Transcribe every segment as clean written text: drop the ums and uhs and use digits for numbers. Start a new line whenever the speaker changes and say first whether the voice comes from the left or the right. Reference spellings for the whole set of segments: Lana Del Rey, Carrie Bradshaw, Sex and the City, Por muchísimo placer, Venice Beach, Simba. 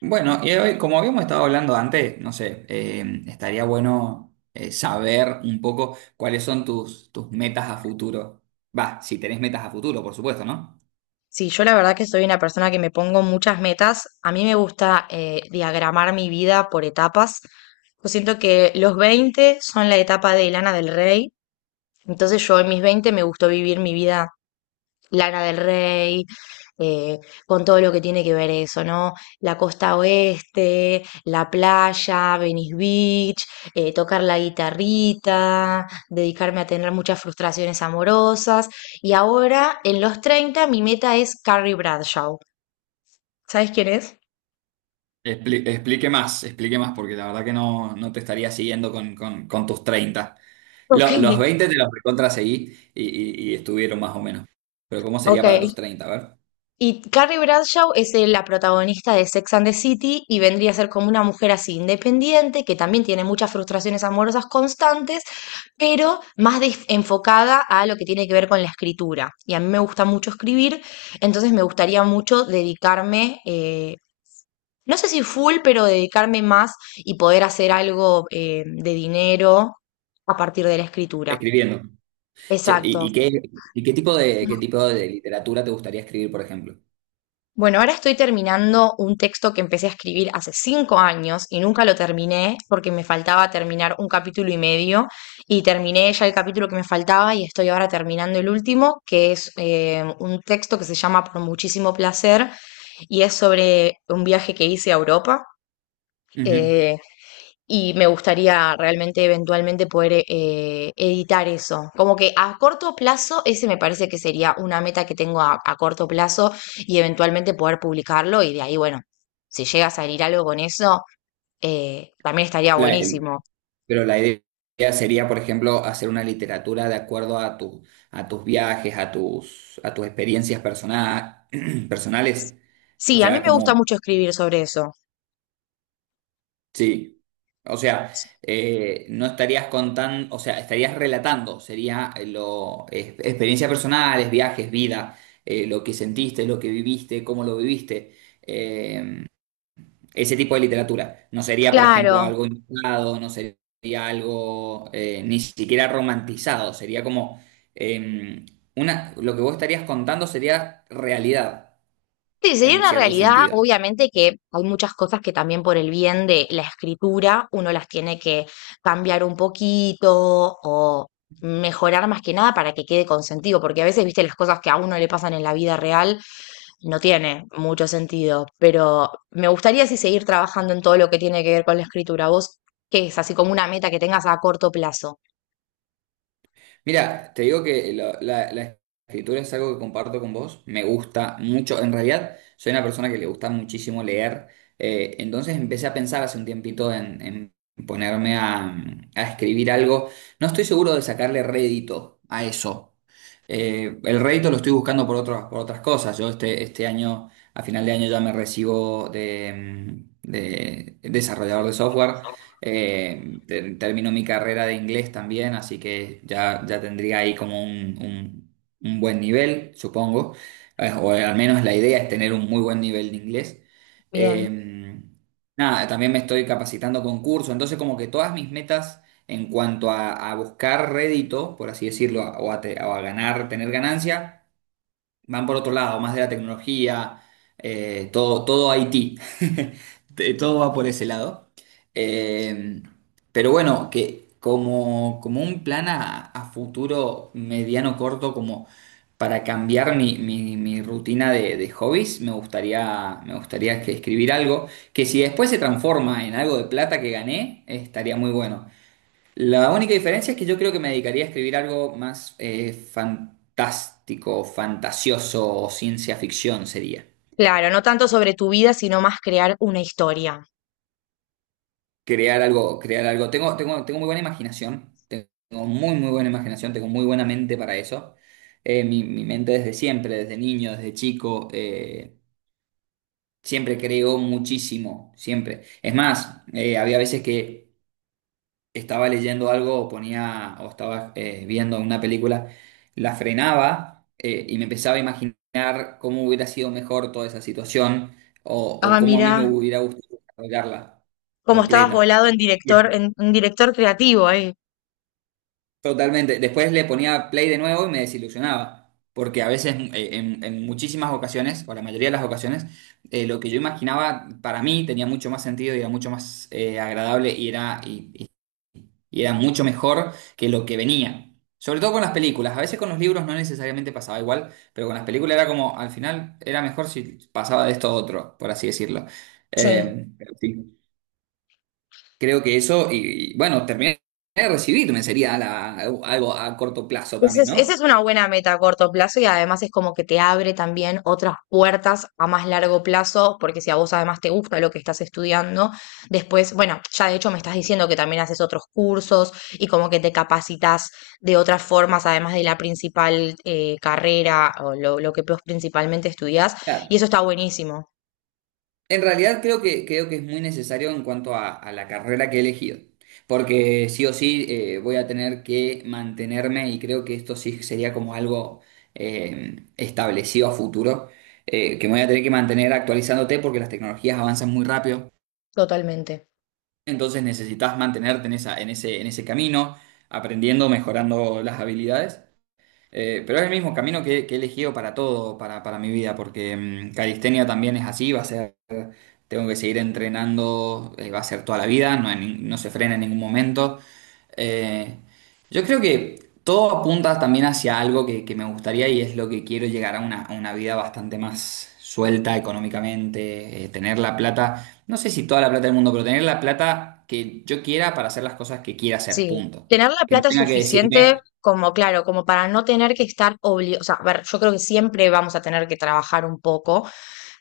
right: Bueno, y hoy, como habíamos estado hablando antes, no sé, estaría bueno saber un poco cuáles son tus metas a futuro. Va, si tenés metas a futuro, por supuesto, ¿no?
left: Sí, yo la verdad que soy una persona que me pongo muchas metas. A mí me gusta diagramar mi vida por etapas. Yo siento que los 20 son la etapa de Lana del Rey. Entonces yo en mis 20 me gustó vivir mi vida Lana del Rey, eh, con todo lo que tiene que ver eso, ¿no? La costa oeste, la playa, Venice Beach, tocar la guitarrita, dedicarme a tener muchas frustraciones amorosas. Y ahora, en los 30, mi meta es Carrie Bradshaw. ¿Sabes quién es?
right: ¿Explique más, explique más? Porque la verdad que no te estaría siguiendo con tus treinta.
left: Ok,
right: Los 20 te los recontra seguí y estuvieron más o menos. Pero ¿cómo sería para
left: ok.
right: tus treinta? A ver,
left: Y Carrie Bradshaw es la protagonista de Sex and the City y vendría a ser como una mujer así independiente, que también tiene muchas frustraciones amorosas constantes, pero enfocada a lo que tiene que ver con la escritura. Y a mí me gusta mucho escribir, entonces me gustaría mucho dedicarme, no sé si full, pero dedicarme más y poder hacer algo de dinero a partir de la escritura.
right: escribiendo. Che,
left: Exacto.
right: ¿y qué, y qué tipo de literatura te gustaría escribir, por ejemplo?
left: Bueno, ahora estoy terminando un texto que empecé a escribir hace 5 años y nunca lo terminé porque me faltaba terminar un capítulo y medio y terminé ya el capítulo que me faltaba y estoy ahora terminando el último, que es un texto que se llama Por muchísimo placer y es sobre un viaje que hice a Europa
right: Ujú.
left: eh, y me gustaría realmente eventualmente poder editar eso. Como que a corto plazo, ese me parece que sería una meta que tengo a corto plazo y eventualmente poder publicarlo y de ahí, bueno, si llega a salir algo con eso, también estaría buenísimo.
right: Pero la idea sería, por ejemplo, hacer una literatura de acuerdo a tu, a tus viajes, a tus experiencias personales.
left: Sí,
right: O
left: a mí
right: sea,
left: me gusta
right: como,
left: mucho escribir sobre eso.
right: sí. O sea, no estarías contando, o sea, estarías relatando, sería lo, experiencias personales, viajes, vida, lo que sentiste, lo que viviste, cómo lo viviste. Eh, Ese tipo de literatura. No sería, por ejemplo,
left: Claro,
right: algo inventado, no sería algo ni siquiera romantizado, sería como eh, una, lo que vos estarías contando sería realidad,
left: sí, sería
right: en
left: una
right: cierto
left: realidad,
right: sentido.
left: obviamente que hay muchas cosas que también por el bien de la escritura uno las tiene que cambiar un poquito o mejorar más que nada para que quede con sentido, porque a veces, viste, las cosas que a uno le pasan en la vida real no tiene mucho sentido, pero me gustaría sí seguir trabajando en todo lo que tiene que ver con la escritura. ¿Vos qué es? Así como una meta que tengas a corto plazo.
right: Mira, te digo que la escritura es algo que comparto con vos. Me gusta mucho. En realidad, soy una persona que le gusta muchísimo leer. Entonces empecé a pensar hace un tiempito en ponerme a escribir algo. No estoy seguro de sacarle rédito a eso. El rédito lo estoy buscando por por otras cosas. Yo este año, a final de año, ya me recibo de, de desarrollador de software. Termino mi carrera de inglés también, así que ya tendría ahí como un buen nivel, supongo. O al menos la idea es tener un muy buen nivel de inglés.
left: Bien.
right: Eh, nada, también me estoy capacitando con curso, entonces como que todas mis metas en cuanto a buscar rédito, por así decirlo, o a ganar, tener ganancia. Van por otro lado, más de la tecnología, todo IT. Todo va por ese lado. Eh, pero bueno, que como, como un plan a futuro mediano corto, como para cambiar mi rutina de hobbies, me gustaría que escribir algo que si después se transforma en algo de plata que gané, estaría muy bueno. La única diferencia es que yo creo que me dedicaría a escribir algo más fantástico, fantasioso o ciencia ficción sería.
left: Claro, no tanto sobre tu vida, sino más crear una historia.
right: Crear algo, crear algo. Tengo muy buena imaginación, tengo muy, muy buena imaginación, tengo muy buena mente para eso. Mi mente desde siempre, desde niño, desde chico, siempre creo muchísimo, siempre. Es más, había veces que estaba leyendo algo o ponía o estaba viendo una película, la frenaba y me empezaba a imaginar cómo hubiera sido mejor toda esa situación o
left: Ah,
right: cómo a mí me
left: mira,
right: hubiera gustado desarrollarla
left: como estabas
right: completa.
left: volado en director,
right: Y-
left: en un director creativo ahí.
right: Totalmente. Después le ponía play de nuevo y me desilusionaba. Porque a veces, en muchísimas ocasiones, o la mayoría de las ocasiones, lo que yo imaginaba para mí tenía mucho más sentido y era mucho más agradable y era y era mucho mejor que lo que venía. Sobre todo con las películas, a veces con los libros no necesariamente pasaba igual, pero con las películas era como, al final era mejor si pasaba de esto a otro, por así decirlo.
left: Sí,
right: Pero sí, creo que eso, y bueno, terminé de recibirme sería algo a corto plazo
left: ese
right: también,
left: esa es
right: ¿no?
left: una buena meta a corto plazo y además es como que te abre también otras puertas a más largo plazo, porque si a vos además te gusta lo que estás estudiando, después, bueno, ya de hecho me estás diciendo que también haces otros cursos y como que te capacitas de otras formas, además de la principal carrera o lo que vos principalmente estudiás, y
right: Claro,
left: eso está buenísimo,
right: en realidad creo que es muy necesario en cuanto a la carrera que he elegido, porque sí o sí voy a tener que mantenerme y creo que esto sí sería como algo establecido a futuro, que me voy a tener que mantener actualizándote porque las tecnologías avanzan muy rápido,
left: totalmente.
right: entonces necesitas mantenerte en esa, en ese camino, aprendiendo, mejorando las habilidades. Pero es el mismo camino que he elegido para todo, para mi vida, porque calistenia también es así, va a ser tengo que seguir entrenando, va a ser toda la vida, no, hay no se frena en ningún momento. Eh, yo creo que todo apunta también hacia algo que me gustaría y es lo que quiero llegar a una vida bastante más suelta económicamente, tener la plata, no sé si toda la plata del mundo, pero tener la plata que yo quiera para hacer las cosas que quiera hacer,
left: Sí,
right: punto.
left: tener la
right: Que no
left: plata
right: tenga que
left: suficiente
right: decirme...
left: como, claro, como para no tener que estar obligado, o sea, a ver, yo creo que siempre vamos a tener que trabajar un poco,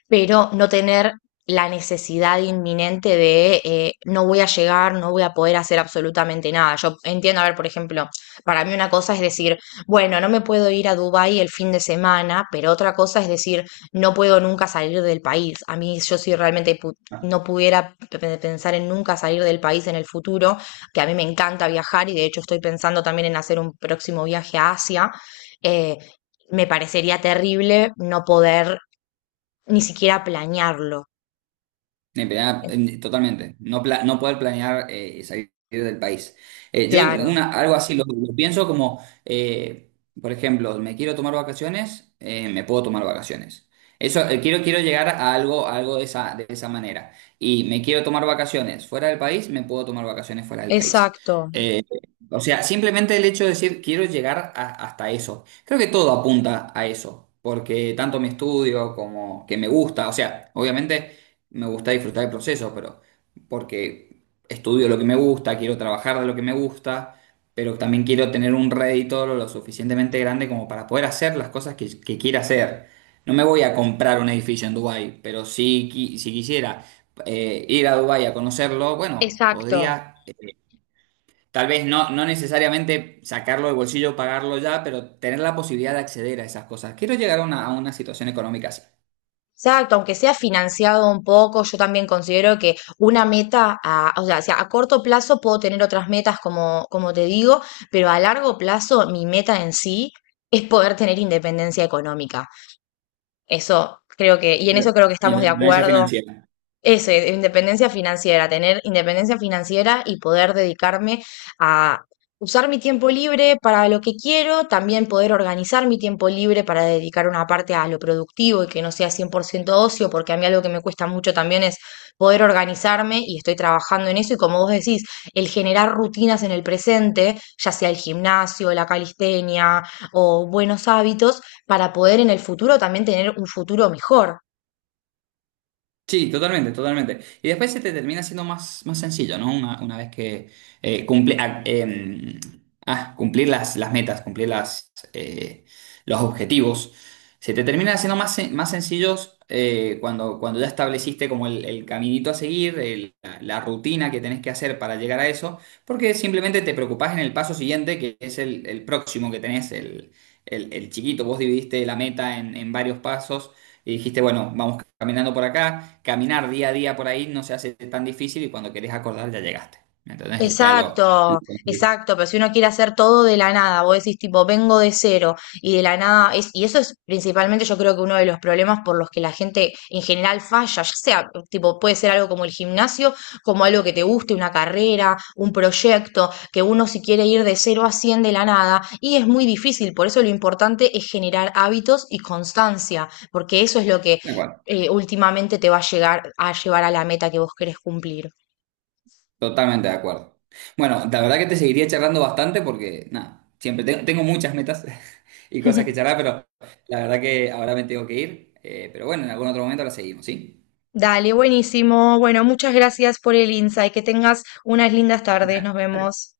left: pero no tener la necesidad inminente de no voy a llegar, no voy a poder hacer absolutamente nada. Yo entiendo, a ver, por ejemplo, para mí una cosa es decir, bueno, no me puedo ir a Dubái el fin de semana, pero otra cosa es decir, no puedo nunca salir del país. A mí yo si realmente
right: "Ah,
left: no pudiera pensar en nunca salir del país en el futuro, que a mí me encanta viajar y de hecho estoy pensando también en hacer un próximo viaje a Asia. eh, me parecería terrible no poder ni siquiera planearlo.
right: eh,
left: Eh,
right: totalmente. No poder planear salir del país. Yo
left: Claro,
right: una, algo así lo pienso como, por ejemplo, me quiero tomar vacaciones, me puedo tomar vacaciones. Eso, quiero llegar a algo de esa manera. Y me quiero tomar vacaciones fuera del país, me puedo tomar vacaciones fuera del país.
left: exacto,
right: Eh, o sea, simplemente el hecho de decir quiero llegar hasta eso. Creo que todo apunta a eso, porque tanto mi estudio como que me gusta, o sea, obviamente me gusta disfrutar el proceso, pero porque estudio lo que me gusta, quiero trabajar de lo que me gusta, pero también quiero tener un rédito lo suficientemente grande como para poder hacer las cosas que quiera hacer. No me voy a comprar un edificio en Dubái, pero si, si quisiera ir a Dubái a conocerlo, bueno,
left: exacto.
right: podría, tal vez no necesariamente sacarlo del bolsillo, pagarlo ya, pero tener la posibilidad de acceder a esas cosas. Quiero llegar a una situación económica así,
left: Exacto, aunque sea financiado un poco, yo también considero que una meta, a, o sea, si a corto plazo puedo tener otras metas como, como te digo, pero a largo plazo mi meta en sí es poder tener independencia económica. Eso creo que, y en
right: de
left: eso creo que estamos de
right: independencia
left: acuerdo.
right: financiera.
left: Eso, independencia financiera, tener independencia financiera y poder dedicarme a usar mi tiempo libre para lo que quiero, también poder organizar mi tiempo libre para dedicar una parte a lo productivo y que no sea 100% ocio, porque a mí algo que me cuesta mucho también es poder organizarme y estoy trabajando en eso y como vos decís, el generar rutinas en el presente, ya sea el gimnasio, la calistenia o buenos hábitos, para poder en el futuro también tener un futuro mejor.
right: Sí, totalmente, totalmente. Y después se te termina siendo más, más sencillo, ¿no? Una vez que cumple, ah, em, ah, cumplir las metas, cumplir las, los objetivos, se te termina siendo más, más sencillos cuando ya estableciste como el caminito a seguir, la rutina que tenés que hacer para llegar a eso, porque simplemente te preocupás en el paso siguiente, que es el próximo que tenés, el, el chiquito. Vos dividiste la meta en varios pasos y dijiste, bueno, vamos caminando por acá, caminar día a día por ahí no se hace tan difícil y cuando querés acordar ya llegaste. Entonces ya lo
left: Exacto,
right: conseguiste.
left: exacto, pero si uno quiere hacer todo de la nada, vos decís tipo, vengo de cero y de la nada, es, y eso es principalmente yo creo que uno de los problemas por los que la gente en general falla, ya sea tipo, puede ser algo como el gimnasio, como algo que te guste, una carrera, un proyecto, que uno si quiere ir de 0 a 100 de la nada, y es muy difícil, por eso lo importante es generar hábitos y constancia, porque eso es lo que
right: De acuerdo,
left: últimamente te va a llegar a llevar a la meta que vos querés cumplir.
right: totalmente de acuerdo. Bueno, la verdad que te seguiría charlando bastante porque, nada, siempre tengo muchas metas y cosas que charlar, pero la verdad que ahora me tengo que ir. Pero bueno, en algún otro momento la seguimos, ¿sí?
left: Dale, buenísimo. Bueno, muchas gracias por el insight. Que tengas unas lindas tardes. Nos vemos.